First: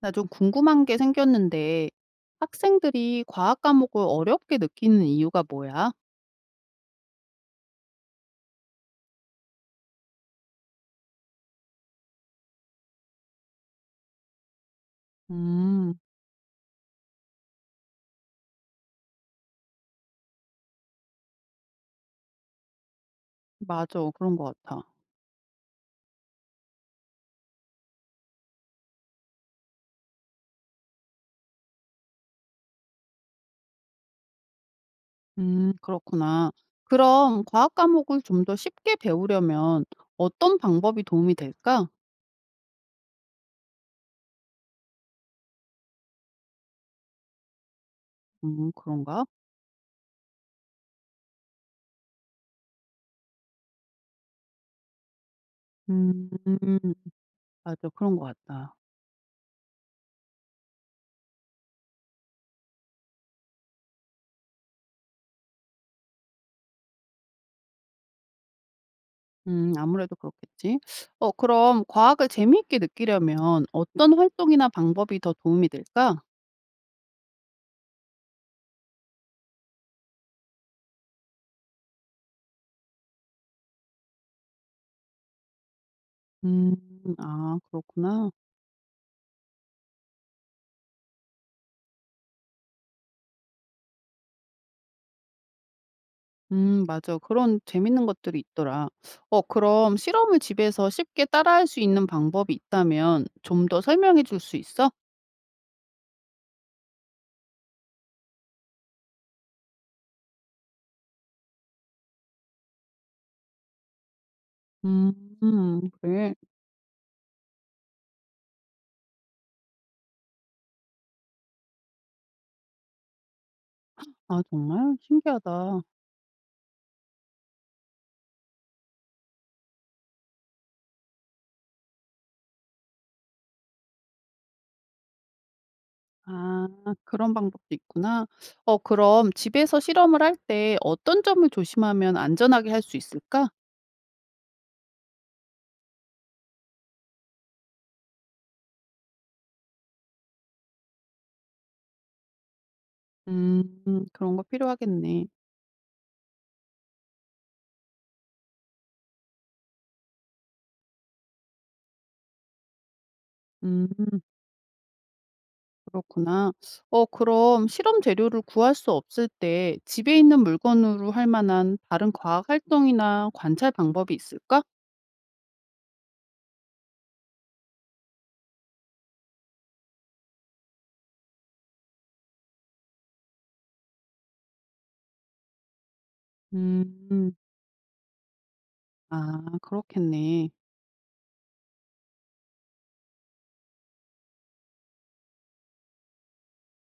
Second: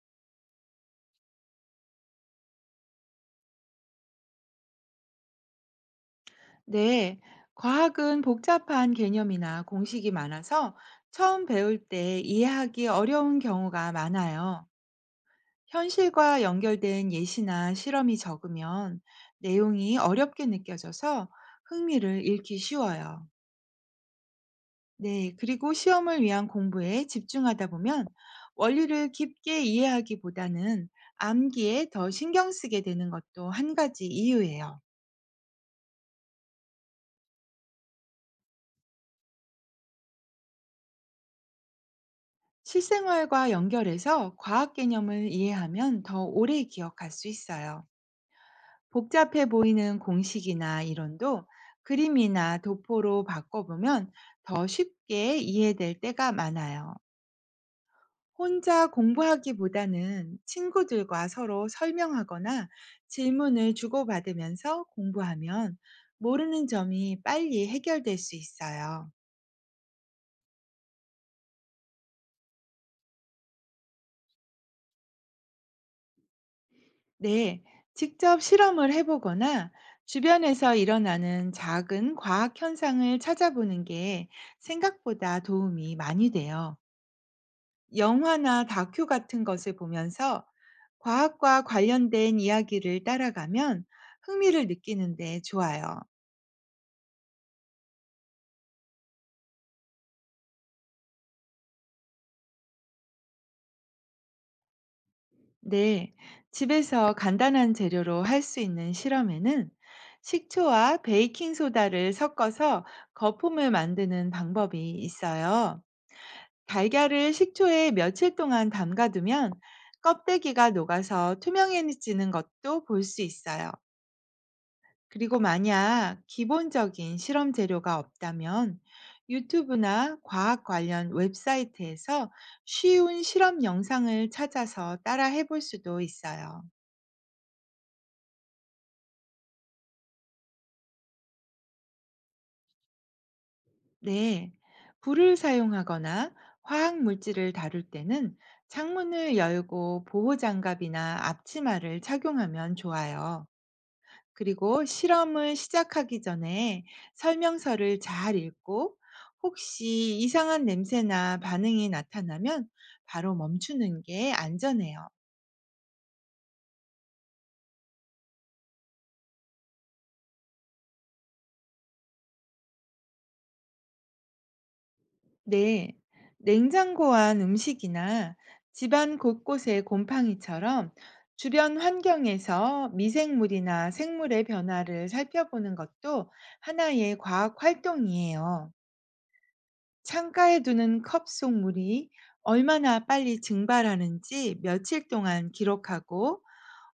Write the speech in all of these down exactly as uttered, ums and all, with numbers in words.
나 좀 궁금한 게 생겼는데, 학생들이 과학 과목을 어렵게 느끼는 이유가 뭐야? 네, 과학은 복잡한 개념이나 공식이 많아서 처음 배울 때 이해하기 어려운 경우가 많아요. 음, 현실과 연결된 예시나 실험이 적으면 내용이 어렵게 느껴져서 흥미를 잃기 쉬워요. 맞아. 그런 것 같아. 네, 그리고 시험을 위한 공부에 집중하다 보면 원리를 깊게 이해하기보다는 암기에 더 신경 쓰게 되는 것도 한 가지 이유예요. 음, 그렇구나. 그럼 과학 과목을 좀 더 쉽게 배우려면 어떤 방법이 도움이 될까? 실생활과 연결해서 과학 개념을 이해하면 더 오래 기억할 수 있어요. 음, 그런가? 복잡해 보이는 공식이나 이론도 그림이나 도포로 바꿔보면 더 쉽게 이해될 때가 음, 많아요. 맞아. 그런 것 같다. 혼자 공부하기보다는 친구들과 서로 설명하거나 질문을 주고받으면서 공부하면 모르는 점이 빨리 해결될 수 있어요. 음, 아무래도 그렇겠지. 어, 그럼 과학을 재미있게 느끼려면 어떤 활동이나 방법이 더 도움이 될까? 네, 직접 실험을 해보거나 주변에서 일어나는 작은 과학 현상을 찾아보는 게 생각보다 도움이 많이 음, 돼요. 아, 그렇구나. 영화나 다큐 같은 것을 보면서 과학과 관련된 이야기를 따라가면 흥미를 느끼는데 좋아요. 음 맞아. 그런 재밌는 것들이 있더라. 어 그럼 실험을 집에서 쉽게 따라할 수 있는 방법이 있다면 좀 더 설명해 줄 수 있어? 네, 집에서 간단한 재료로 할 수 있는 실험에는 식초와 베이킹소다를 섞어서 거품을 만드는 방법이 있어요. 음 그래. 달걀을 식초에 며칠 동안 담가두면 껍데기가 녹아서 투명해지는 것도 볼 수 있어요. 아 정말? 그리고 신기하다. 만약 기본적인 실험 재료가 없다면 유튜브나 과학 관련 웹사이트에서 쉬운 실험 영상을 찾아서 따라 해볼 수도 있어요. 아 그런 방법도 있구나. 어 그럼 집에서 실험을 할 때 어떤 점을 조심하면 안전하게 할 수 있을까? 네. 불을 사용하거나 화학 물질을 다룰 때는 창문을 열고 보호 장갑이나 앞치마를 착용하면 좋아요. 음 그런 거 그리고 필요하겠네. 실험을 시작하기 전에 설명서를 잘 읽고 혹시 이상한 냄새나 반응이 나타나면 바로 음. 멈추는 게 안전해요. 그렇구나. 어, 그럼 실험 재료를 구할 수 없을 때 집에 있는 물건으로 할 만한 다른 과학 활동이나 관찰 방법이 있을까? 네. 냉장고 안 음식이나 집안 곳곳의 곰팡이처럼 주변 환경에서 미생물이나 생물의 변화를 살펴보는 것도 하나의 음, 과학 활동이에요. 아, 그렇겠네. 창가에 두는 컵 속 물이 얼마나 빨리 증발하는지 며칠 동안 기록하고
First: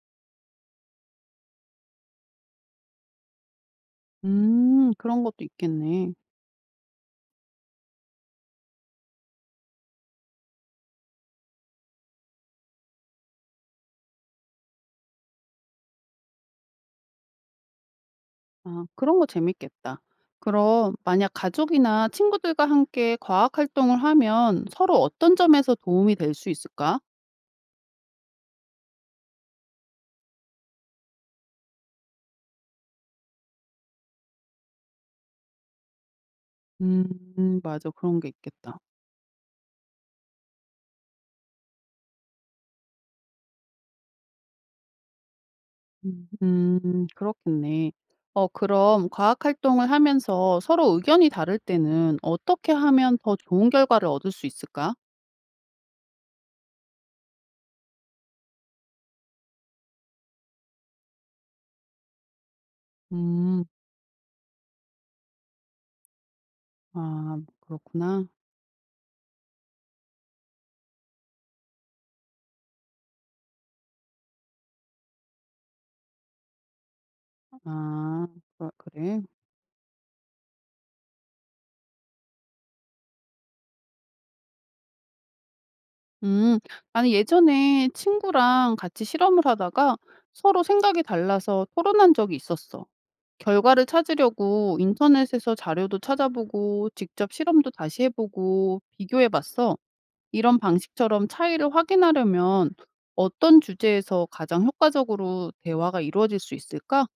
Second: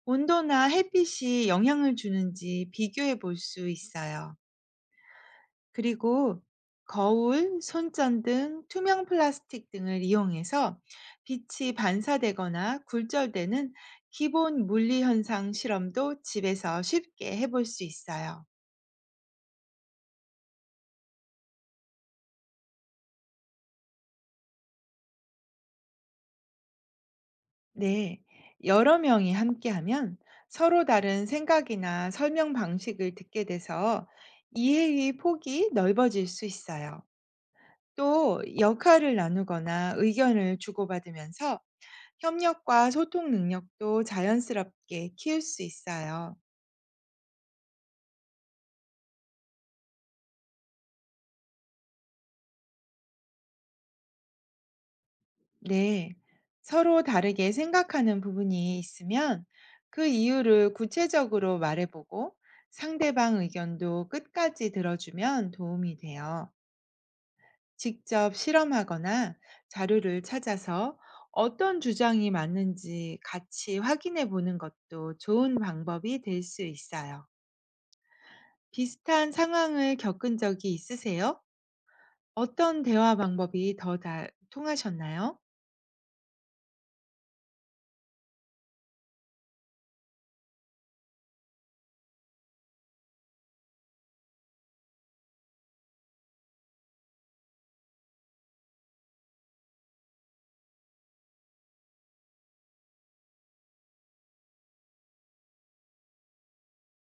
온도나 햇빛이 영향을 주는지 비교해 볼 수 있어요. 음, 그런 것도 있겠네. 그리고 거울, 손전등, 투명 플라스틱 등을 이용해서 빛이 반사되거나 굴절되는 기본 물리 현상 실험도 집에서 쉽게 해볼 수 있어요. 아, 그런 거 재밌겠다. 그럼 만약 가족이나 친구들과 함께 과학 활동을 하면 서로 어떤 점에서 도움이 될 수 있을까? 네, 여러 명이 함께하면 서로 다른 생각이나 설명 방식을 듣게 돼서 이해의 폭이 넓어질 수 있어요. 음, 맞아. 그런 게 또 있겠다. 역할을 나누거나 의견을 주고받으면서 협력과 소통 능력도 자연스럽게 키울 수 음 있어요. 음 그렇겠네. 어 그럼 과학 활동을 하면서 서로 의견이 다를 때는 어떻게 하면 더 좋은 결과를 얻을 수 있을까? 네, 서로 다르게 생각하는 부분이 있으면 그 이유를 구체적으로 말해보고 상대방 음. 의견도 끝까지 들어주면 도움이 돼요. 아 그렇구나. 직접 실험하거나 자료를 찾아서 어떤 주장이 맞는지 같이 확인해 보는 것도 좋은 방법이 될 수 있어요. 아 그 그래? 비슷한 상황을 겪은 적이 있으세요? 어떤 대화 방법이 더 잘 통하셨나요? 음. 아니 예전에 친구랑 같이 실험을 하다가 서로 생각이 달라서 토론한 적이 있었어. 결과를 찾으려고 인터넷에서 자료도 찾아보고 직접 실험도 다시 해 보고 비교해 봤어. 이런 방식처럼 차이를 확인하려면 어떤 주제에서 가장 효과적으로 대화가 이루어질 수 있을까?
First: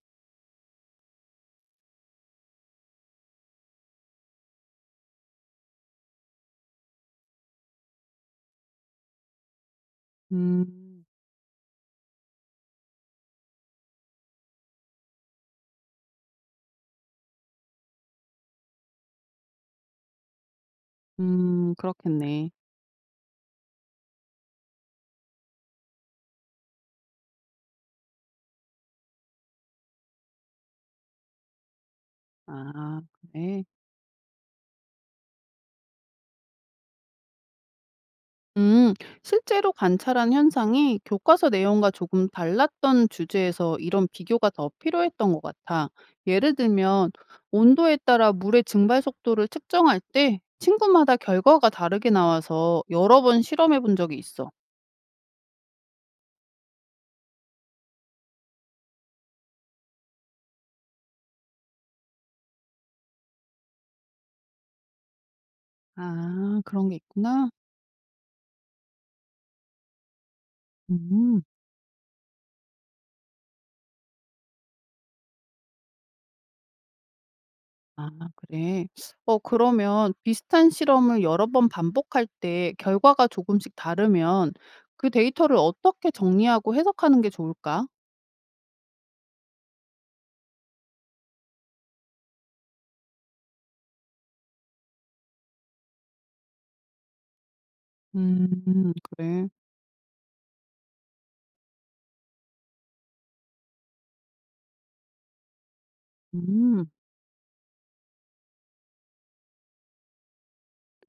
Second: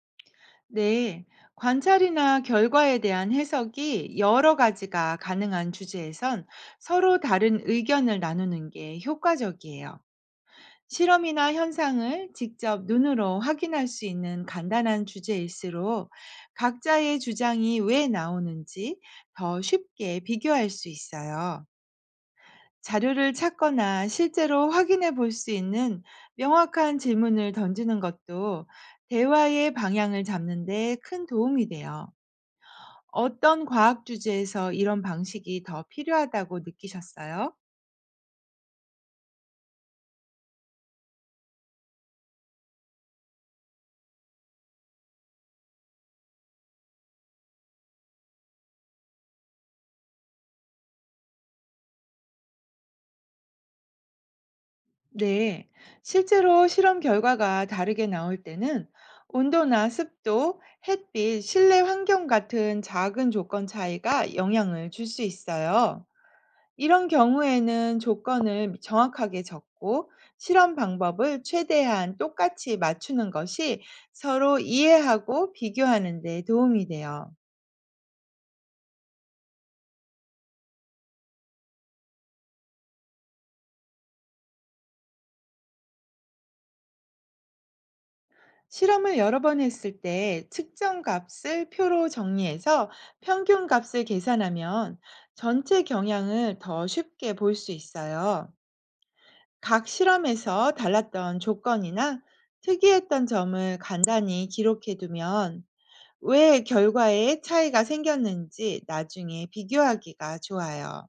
네, 관찰이나 결과에 대한 해석이 여러 가지가 가능한 주제에선 서로 다른 의견을 나누는 게 효과적이에요. 음, 실험이나 현상을 직접 눈으로 확인할 수 있는 간단한 주제일수록 각자의 주장이 왜 나오는지 더 쉽게 비교할 수 있어요. 음, 그렇겠네. 자료를 찾거나 실제로 확인해 볼 수 있는 명확한 질문을 던지는 것도 대화의 방향을 잡는데 큰 도움이 돼요. 아, 그래. 어떤 과학 주제에서 이런 방식이 더 필요하다고 느끼셨어요? 음, 실제로 관찰한 현상이 교과서 내용과 조금 달랐던 주제에서 이런 비교가 더 필요했던 것 같아. 예를 들면, 온도에 따라 물의 증발 속도를 측정할 때 친구마다 결과가 다르게 나와서 여러 번 실험해 본 적이 있어. 네, 실제로 실험 결과가 다르게 나올 때는 온도나 습도, 햇빛, 실내 환경 같은 작은 조건 차이가 영향을 줄 수 있어요. 아, 그런 게 이런 있구나. 경우에는 조건을 정확하게 적고 실험 음. 방법을 최대한 똑같이 맞추는 것이 서로 이해하고 비교하는 데 도움이 돼요. 아 그래. 어 그러면 비슷한 실험을 여러 번 반복할 때 결과가 조금씩 다르면 그 데이터를 어떻게 정리하고 해석하는 게 좋을까? 실험을 여러 번 했을 때 측정 값을 표로 정리해서 평균 값을 계산하면 전체 경향을 더 쉽게 볼 수 있어요. 음 그래. 각 실험에서 달랐던 조건이나 특이했던 점을 간단히 기록해 두면 왜 음. 결과에 차이가 생겼는지 나중에 비교하기가 좋아요.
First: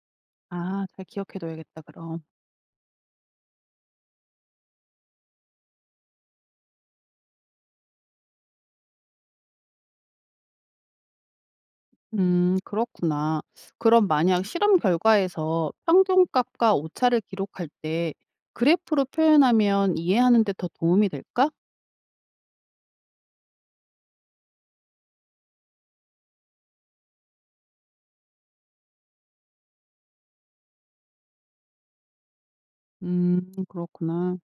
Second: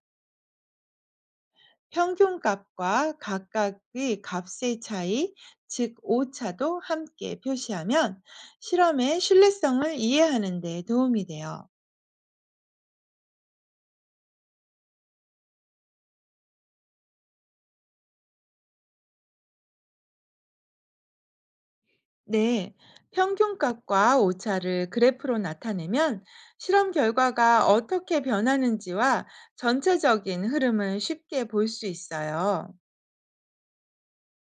아 잘 기억해 둬야겠다 그럼. 평균값과 각각의 값의 차이, 즉 오차도 함께 표시하면 실험의 신뢰성을 이해하는 데 도움이 돼요. 음 그렇구나. 그럼 만약 실험 결과에서 평균값과 오차를 기록할 때 그래프로 표현하면 이해하는 데 더 도움이 될까? 네, 평균값과 오차를 그래프로 나타내면 실험 결과가 어떻게 변하는지와 전체적인 흐름을 쉽게 볼 수 있어요. 음 그렇구나.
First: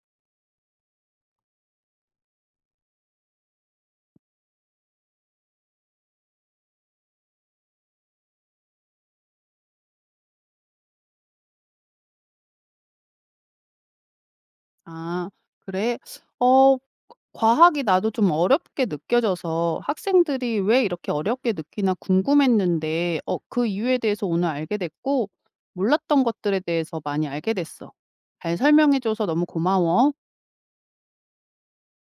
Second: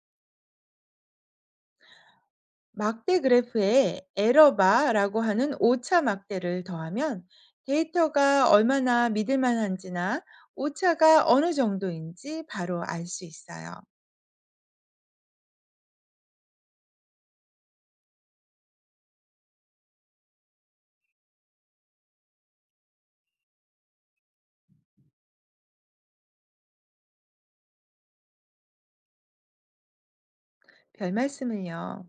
막대 그래프에 에러바라고 하는 오차 막대를 더하면 데이터가 얼마나 믿을 만한지나 오차가 어느 정도인지 바로 알 수 있어요. 아 그래? 어 과학이 나도 좀 어렵게 느껴져서 학생들이 왜 이렇게 어렵게 느끼나 궁금했는데 어 그 이유에 대해서 오늘 알게 됐고 몰랐던 것들에 대해서 많이 알게 됐어. 잘 설명해 줘서 너무 고마워. 별 말씀을요.